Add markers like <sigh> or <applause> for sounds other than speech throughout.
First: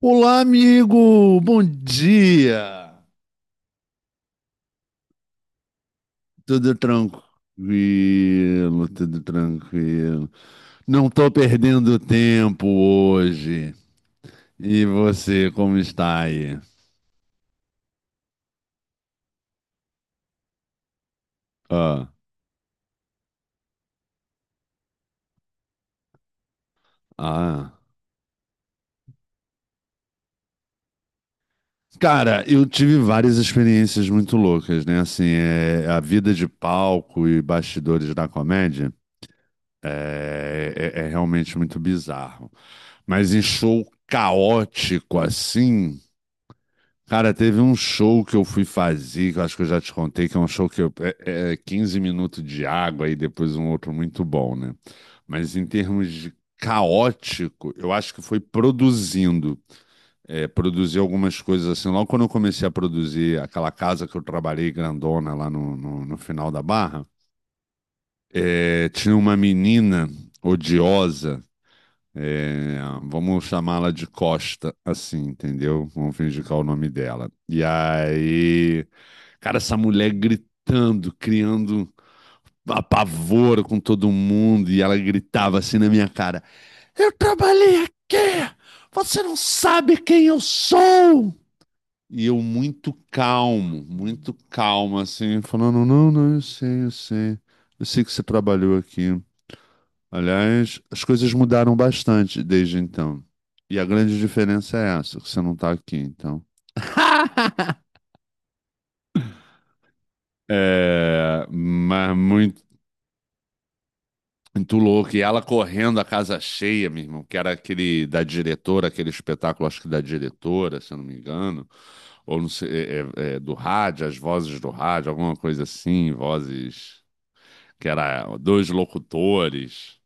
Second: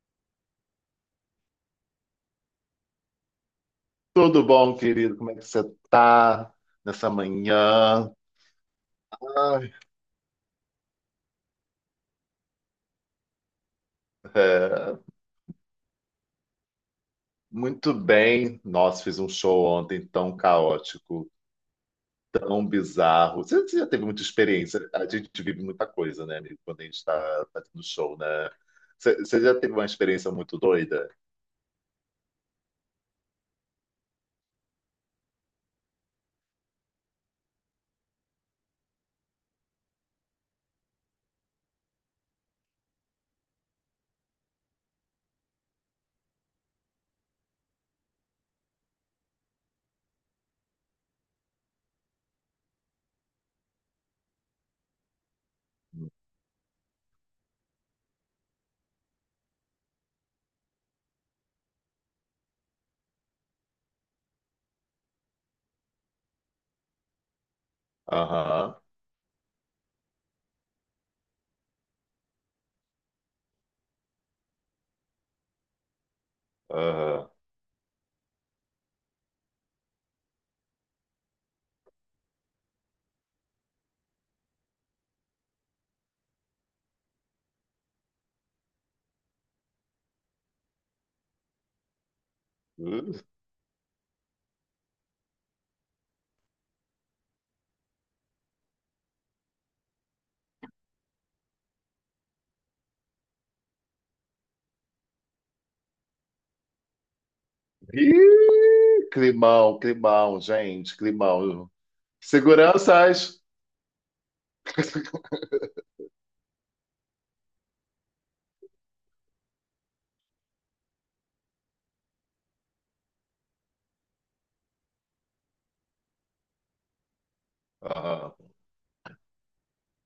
Olá, amigo! Bom dia! Tudo bom, querido? Como é que você tá Tudo nessa tranquilo, manhã? tudo Ai, tranquilo. Não tô perdendo tempo hoje. E é, você, como está aí? muito bem. Nossa, fiz um show ontem tão caótico, Ah, tão bizarro. Você já teve muita experiência. A gente vive muita coisa, né, amigo, quando a gente está ah. fazendo show, né? Você já teve uma experiência muito doida? Cara, eu tive várias experiências muito loucas, né? Assim, a vida de palco e bastidores da comédia é realmente muito bizarro. Mas em show caótico assim. Cara, teve um show que eu fui fazer, que eu acho que eu já te contei, que é um show que eu, é 15 minutos de água e depois um outro muito bom, né? Mas em termos de caótico, eu acho que foi produzindo. É, produzir algumas coisas assim. Logo quando eu comecei a produzir aquela casa que eu trabalhei grandona lá no, no final da Barra, Aham, tinha uma menina odiosa. é, Vamos chamá-la de Costa, assim, entendeu? Vamos fingir que é o nome aham. dela. E aí, cara, essa mulher gritando, criando apavoro com todo mundo, e ela gritava assim na minha cara: Eu trabalhei aqui! Você não sabe quem eu sou! E eu muito calmo, assim, falando: Não, não, eu sei, eu sei. Eu sei que você trabalhou aqui. Aliás, as coisas mudaram bastante desde então. E a grande diferença é essa, que você não tá aqui, então. <laughs> Ih, climão, climão, gente, É, climão. mas muito, Seguranças! muito louco. E <laughs> ela correndo a casa cheia, meu irmão, que era aquele da diretora, aquele espetáculo, acho que da diretora, se eu não me engano, ou não sei, é do rádio, as vozes do rádio, alguma coisa assim, vozes que era Aham. dois locutores.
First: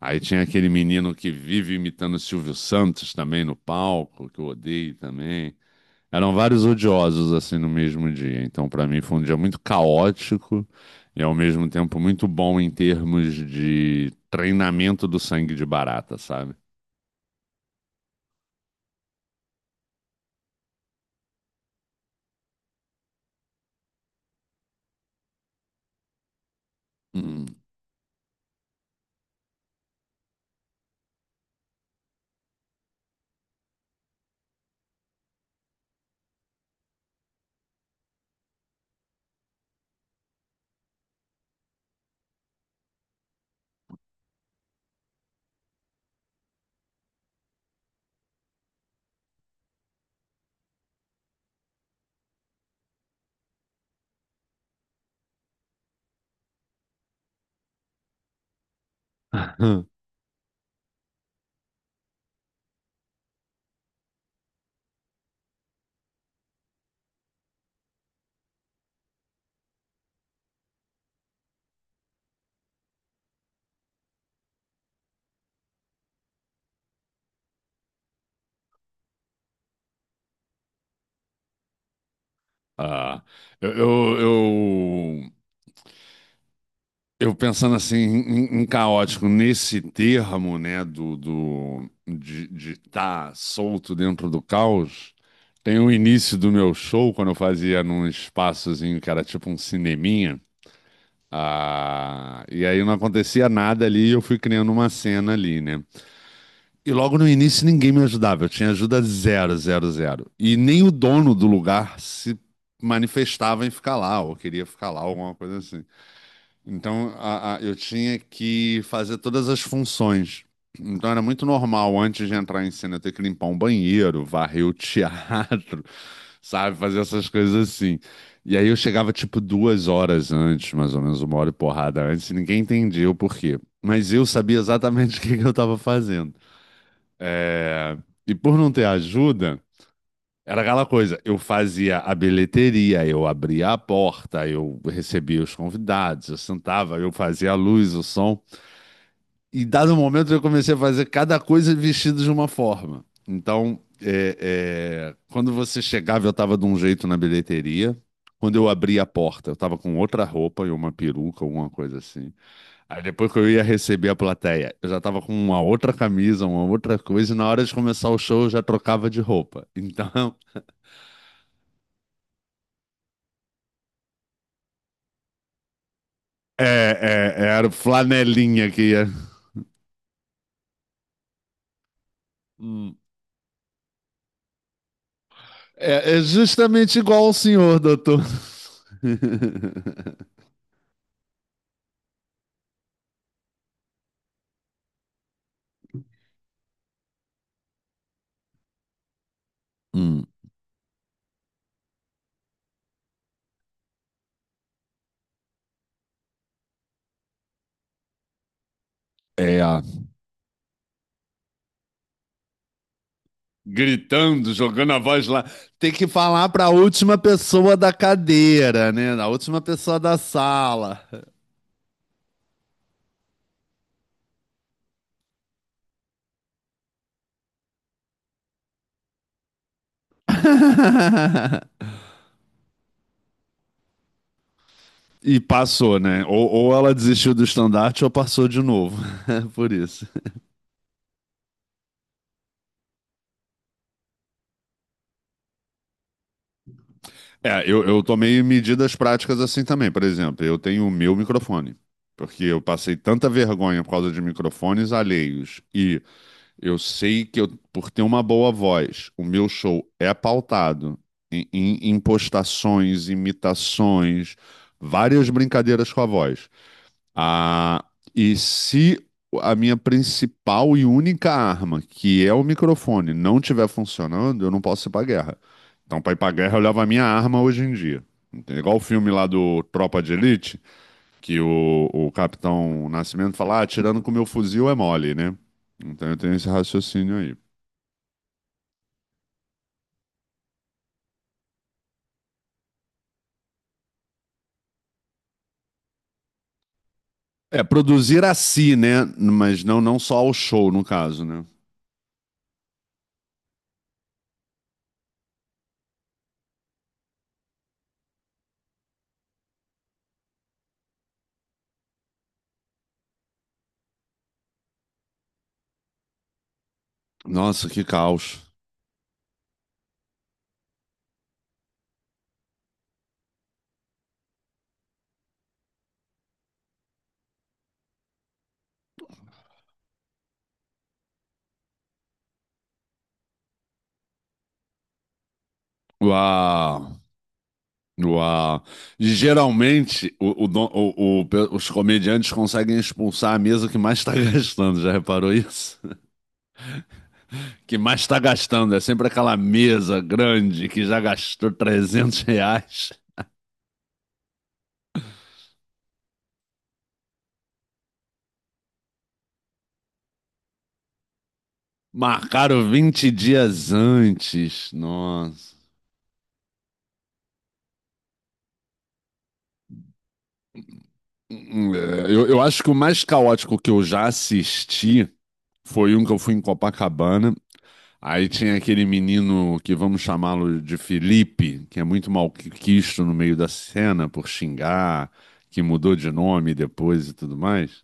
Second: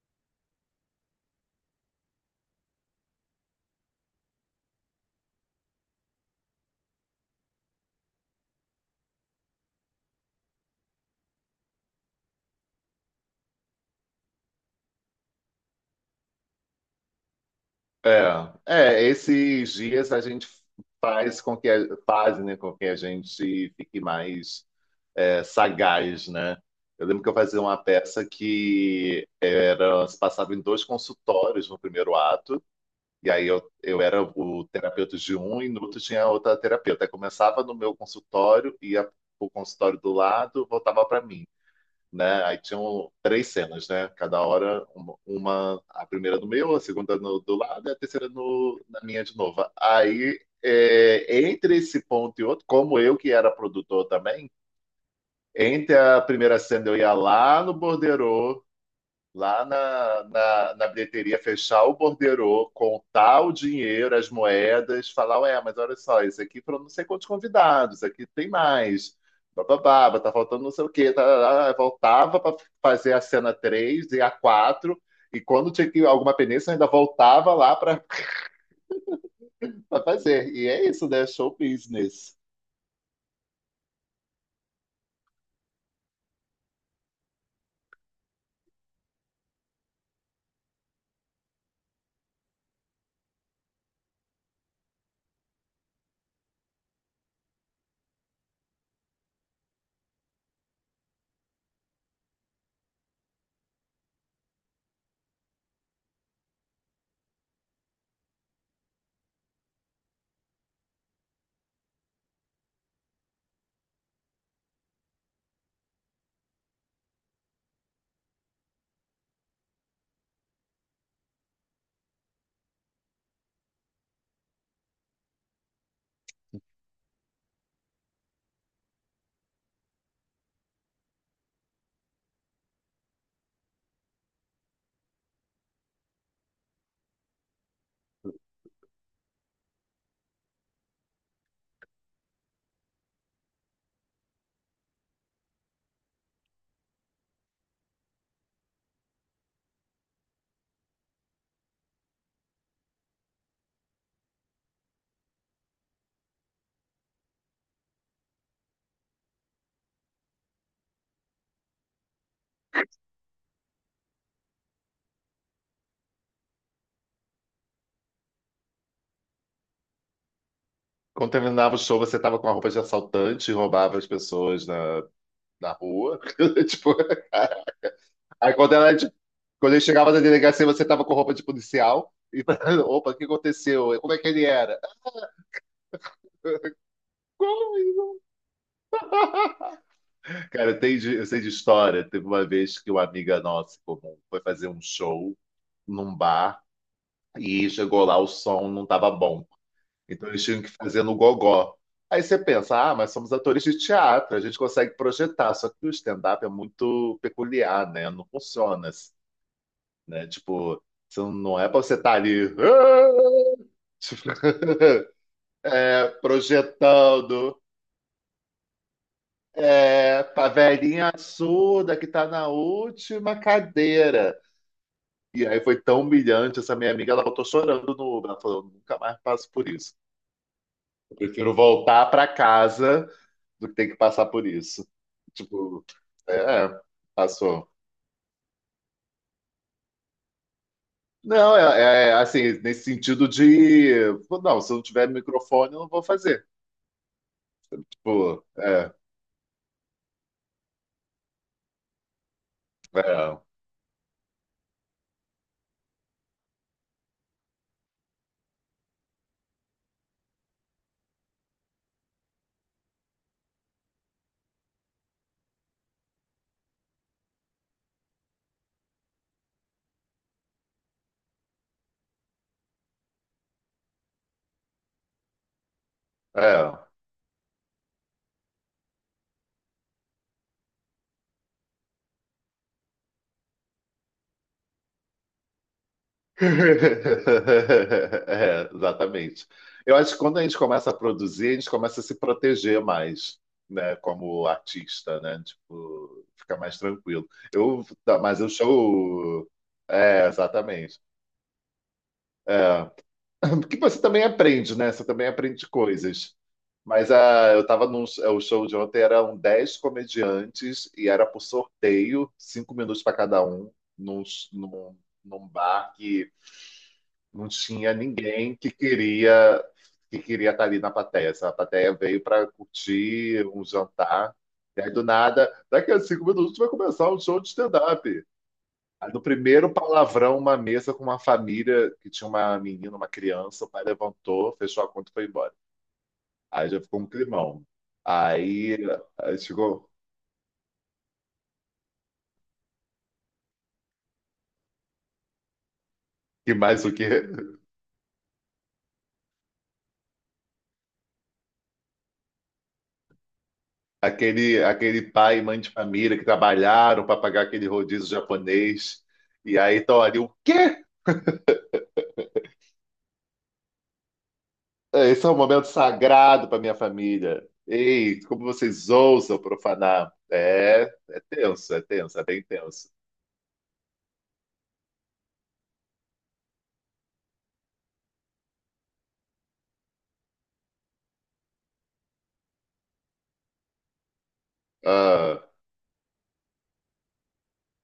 Aí tinha aquele menino que vive imitando o Silvio Santos também no palco, que eu odeio também. Eram vários odiosos assim no mesmo dia. Então, para mim, foi um dia muito caótico e ao mesmo tempo muito bom em termos de treinamento do sangue de barata, sabe? É, é, esses dias a gente faz com que faz, né, com que a gente fique mais sagaz, né? Eu lembro que eu Hum. fazia uma peça que era, se passava em dois consultórios no primeiro ato, e aí eu era o terapeuta de um e no outro tinha outra terapeuta. Aí começava no meu consultório, ia para o consultório do lado, voltava para mim, né? Aí tinham três cenas, né? Cada hora, a primeira do meu, a segunda do lado e a terceira no, na minha de novo. Aí, entre esse ponto e outro, como eu que era produtor também, entre a primeira cena eu ia lá no borderô lá <laughs> na bilheteria fechar o borderô, contar o dinheiro, as moedas, falar, ué, mas olha só, isso aqui foram não sei quantos convidados, isso aqui tem mais, bababá, tá faltando não sei o quê, tá, tá, tá. Voltava para fazer a cena 3 e a quatro, e quando tinha que alguma penência, eu ainda voltava lá para fazer. E é isso, né? Show business. Ah, eu, eu, eu, eu pensando assim em, caótico nesse termo, né, do de estar solto dentro do caos. Tem o início do meu show, quando eu fazia num espaçozinho que era tipo um cineminha. Ah, e aí não acontecia nada ali e eu fui criando uma cena ali, né? E logo no início ninguém me ajudava, eu tinha ajuda zero, zero, zero. E nem o dono do lugar se manifestava em ficar lá, ou queria ficar lá, alguma coisa assim. Então, eu tinha que fazer todas as funções. Então, era muito normal, antes de entrar em cena, eu ter que limpar um banheiro, varrer o teatro, <laughs> sabe? Fazer essas coisas assim. E aí, eu chegava, tipo, 2 horas antes, mais ou menos, uma hora e porrada antes, e ninguém entendia o porquê. Mas eu sabia exatamente <laughs> o que que eu estava fazendo. É. E por não ter ajuda. Era aquela coisa, eu fazia a bilheteria, eu abria a porta, eu recebia os convidados, eu sentava, eu fazia a luz, o som. E dado um momento eu comecei a fazer cada coisa vestido de uma forma. Então, quando você chegava, eu estava de um jeito na bilheteria. Quando eu abria a porta, eu estava com outra roupa e uma peruca, alguma coisa assim. Aí depois que eu ia receber a plateia, eu já estava com uma outra camisa, uma outra coisa, e na hora de começar o show eu já trocava de roupa. Então. Quando terminava o show, você tava com a roupa de assaltante e roubava as pessoas na rua. É, <laughs> Tipo, é, é, era o aí flanelinha que ia. Quando ele chegava na delegacia, você tava com roupa de policial. E, <laughs> Hum. opa, o que aconteceu? Como é que ele era? É, é justamente igual ao senhor, <laughs> doutor. <laughs> Cara, eu sei de história. Teve uma vez que uma amiga nossa em comum foi fazer um show num bar, e chegou lá, o som não estava bom. Hum. Então eles tinham que fazer no gogó. Aí você pensa, ah, mas somos atores de teatro, a gente consegue projetar. Só que o stand-up é muito peculiar, né? Não funciona, É, né? Tipo, você não é pra você estar ali. "Ah!" <laughs> gritando, jogando a voz lá. Tem que falar para a última projetando. pessoa da cadeira, né? A última pessoa da É, a sala. velhinha surda que tá na última cadeira. E aí foi tão humilhante essa minha amiga, ela voltou chorando no Uber. Ela falou: eu nunca mais passo por isso. Eu prefiro <laughs> voltar pra casa do que ter que passar por isso. E Tipo, passou, né? Ou, é, ou é, ela desistiu do passou. estandarte ou passou de novo. <laughs> Por isso. Não, assim, nesse sentido de. Não, se eu não tiver microfone, eu não vou fazer. É, eu tomei Tipo, é, medidas práticas assim também. Por exemplo, eu tenho o meu microfone, porque eu passei tanta é, vergonha por causa de microfones alheios. E eu sei que eu, por ter uma boa voz, o meu show é pautado em, impostações, imitações, várias brincadeiras com a voz. Ah, e se a minha principal e única arma, que é o microfone, não estiver funcionando, eu não posso ir pra guerra. Então, pra ir pra guerra, eu levo a é. minha arma hoje em dia. Entende? Igual o filme lá do Tropa de Elite, que o Capitão Nascimento fala, atirando com meu fuzil é mole, né? Então eu tenho esse <laughs> raciocínio aí. É, exatamente. Eu acho que quando a gente começa a produzir, a gente começa a se proteger mais, né, como artista, né? Tipo, fica mais tranquilo. É, Eu, tá, produzir a mas eu si, né? show, Mas não, não só ao show, no exatamente. caso, né? É. <clears throat> <laughs> Porque você também aprende, né? Você também aprende coisas. Mas eu tava num o show de ontem, eram 10 comediantes e era por sorteio, 5 minutos para cada um, num, num, num bar que não Nossa, que tinha caos. ninguém que queria estar ali na plateia. Sabe? A plateia veio para curtir um jantar. E aí, do nada, daqui a 5 minutos vai começar um show de stand-up. Aí, no primeiro palavrão, uma mesa com uma família que tinha uma menina, uma criança, o pai levantou, fechou a conta e foi embora. Aí já Uau! ficou um climão. Uau. Aí, aí chegou. Geralmente, o don- o pe- os comediantes conseguem expulsar a mesa que mais está <laughs> gastando, já reparou isso? E mais o que? Que mais está gastando, é sempre aquela mesa grande que já gastou R$ 300. Aquele pai e mãe de família que trabalharam para pagar aquele rodízio japonês. E aí estão ali, o quê? Marcaram 20 dias antes. É, esse é um Nossa. momento sagrado para minha família. Ei, como vocês ousam profanar? É, é Hum, tenso, é é, tenso, é Eu, eu bem acho que o tenso. mais caótico que eu já assisti foi um que eu fui em Copacabana. Aí tinha aquele menino que vamos chamá-lo de Felipe, que é muito malquisto no meio da cena por xingar, Ah, que mudou de nome depois e tudo mais.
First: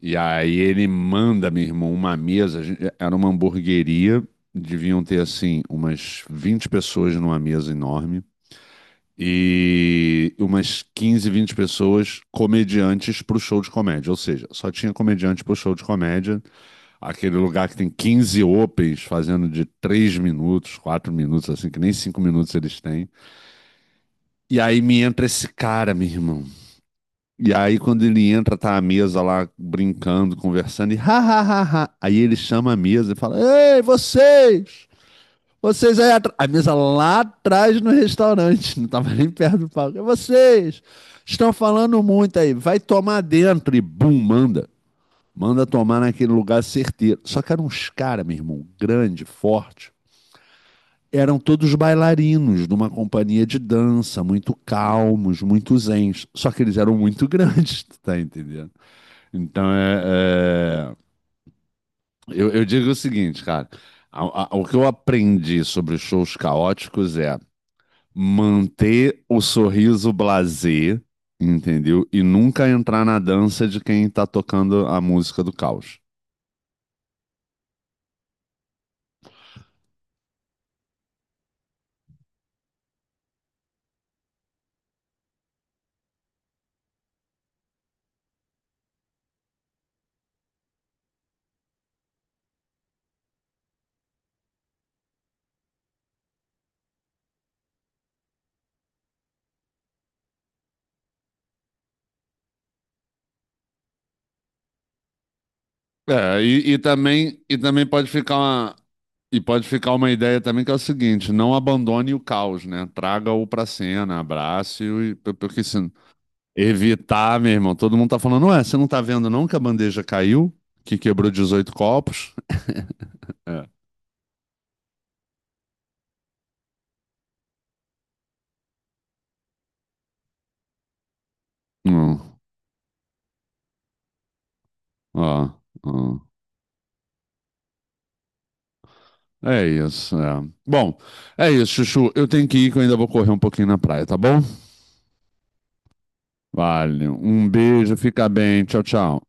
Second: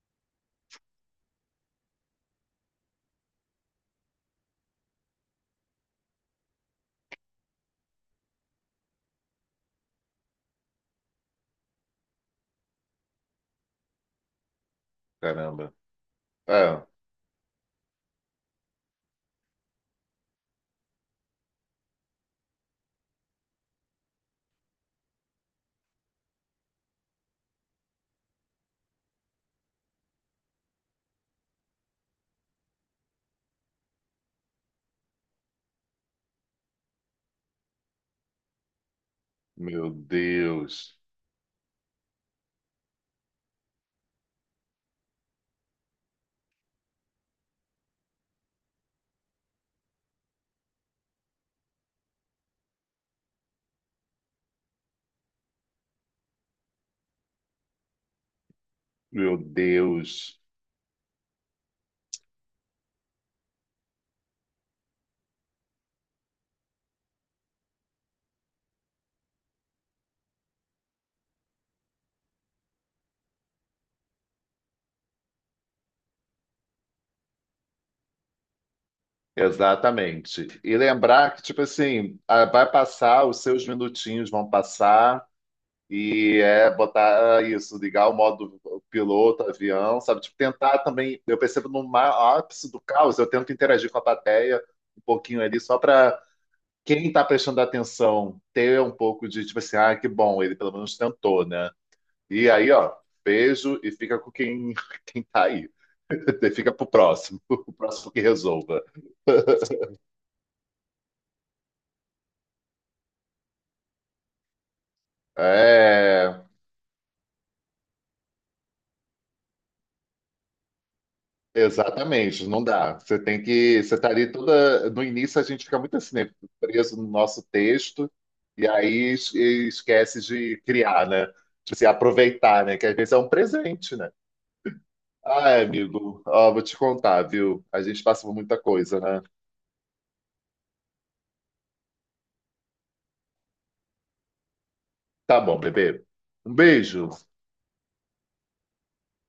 E aí ele manda, meu irmão, uma mesa. Era uma hamburgueria, deviam ter assim umas 20 pessoas numa mesa enorme e umas 15, 20 pessoas comediantes pro show de comédia. Ou seja, só tinha comediante pro caramba. show de comédia. Ah, Aquele lugar que tem 15 opens fazendo de 3 minutos, 4 minutos, assim, que nem 5 minutos eles têm. E aí me entra esse cara, meu irmão. E aí quando ele entra, tá a mesa lá brincando, conversando, e ha, ha, ha, ha. Aí ele chama a mesa e fala, ei, vocês! Vocês aí atrás. A mesa lá atrás no restaurante, <laughs> não tava nem perto do meu palco. "É, vocês Deus, estão falando muito aí, vai tomar dentro." E bum, manda. Manda tomar naquele lugar certeiro. Só que eram uns caras, meu irmão, grande, forte. Eram todos bailarinos de uma companhia de dança, muito calmos, muito zens. Só que eles eram muito <laughs> grandes, tu tá entendendo? meu Então, é, Deus. é, Eu, eu digo o seguinte, cara. O que eu aprendi sobre shows caóticos é manter o sorriso blasé, entendeu? E nunca entrar na dança de quem tá tocando a música do caos. Exatamente. E lembrar que, tipo assim, ah, vai passar, os seus minutinhos vão passar. E é botar ah, isso, ligar o modo piloto, avião, sabe? Tipo, tentar também. Eu percebo no ápice do caos, eu tento interagir com a plateia um pouquinho ali, só para quem está prestando atenção ter um pouco de, tipo assim, ah, que bom, ele pelo menos tentou, né? E aí, ó, beijo e fica com quem, <laughs> quem tá aí. É, <laughs> e, Fica e pro também, próximo, <laughs> e o também pode próximo que ficar uma, resolva. e pode <laughs> ficar uma ideia também que é o seguinte, não abandone o caos, né? Traga-o pra cena, abrace-o, porque se É. evitar, meu irmão, todo mundo tá falando, ué, você não tá vendo não que a bandeja caiu, que quebrou 18 copos? Exatamente, não dá. Você tem É. que. Você tá ali toda. No início a gente fica muito assim, né? Preso no nosso texto, e aí esquece de criar, né? Tipo assim, Hum, aproveitar, né? Que às vezes é um presente, né? ó, Ah, amigo, ó. ó, vou te contar, viu? A gente passa por muita coisa, né? É isso. É. Bom, é isso, Chuchu. Eu tenho que ir, que eu ainda vou correr um pouquinho na praia, tá bom? Tá bom, bebê. Um Vale. beijo. Um beijo, fica bem. Tchau, tchau.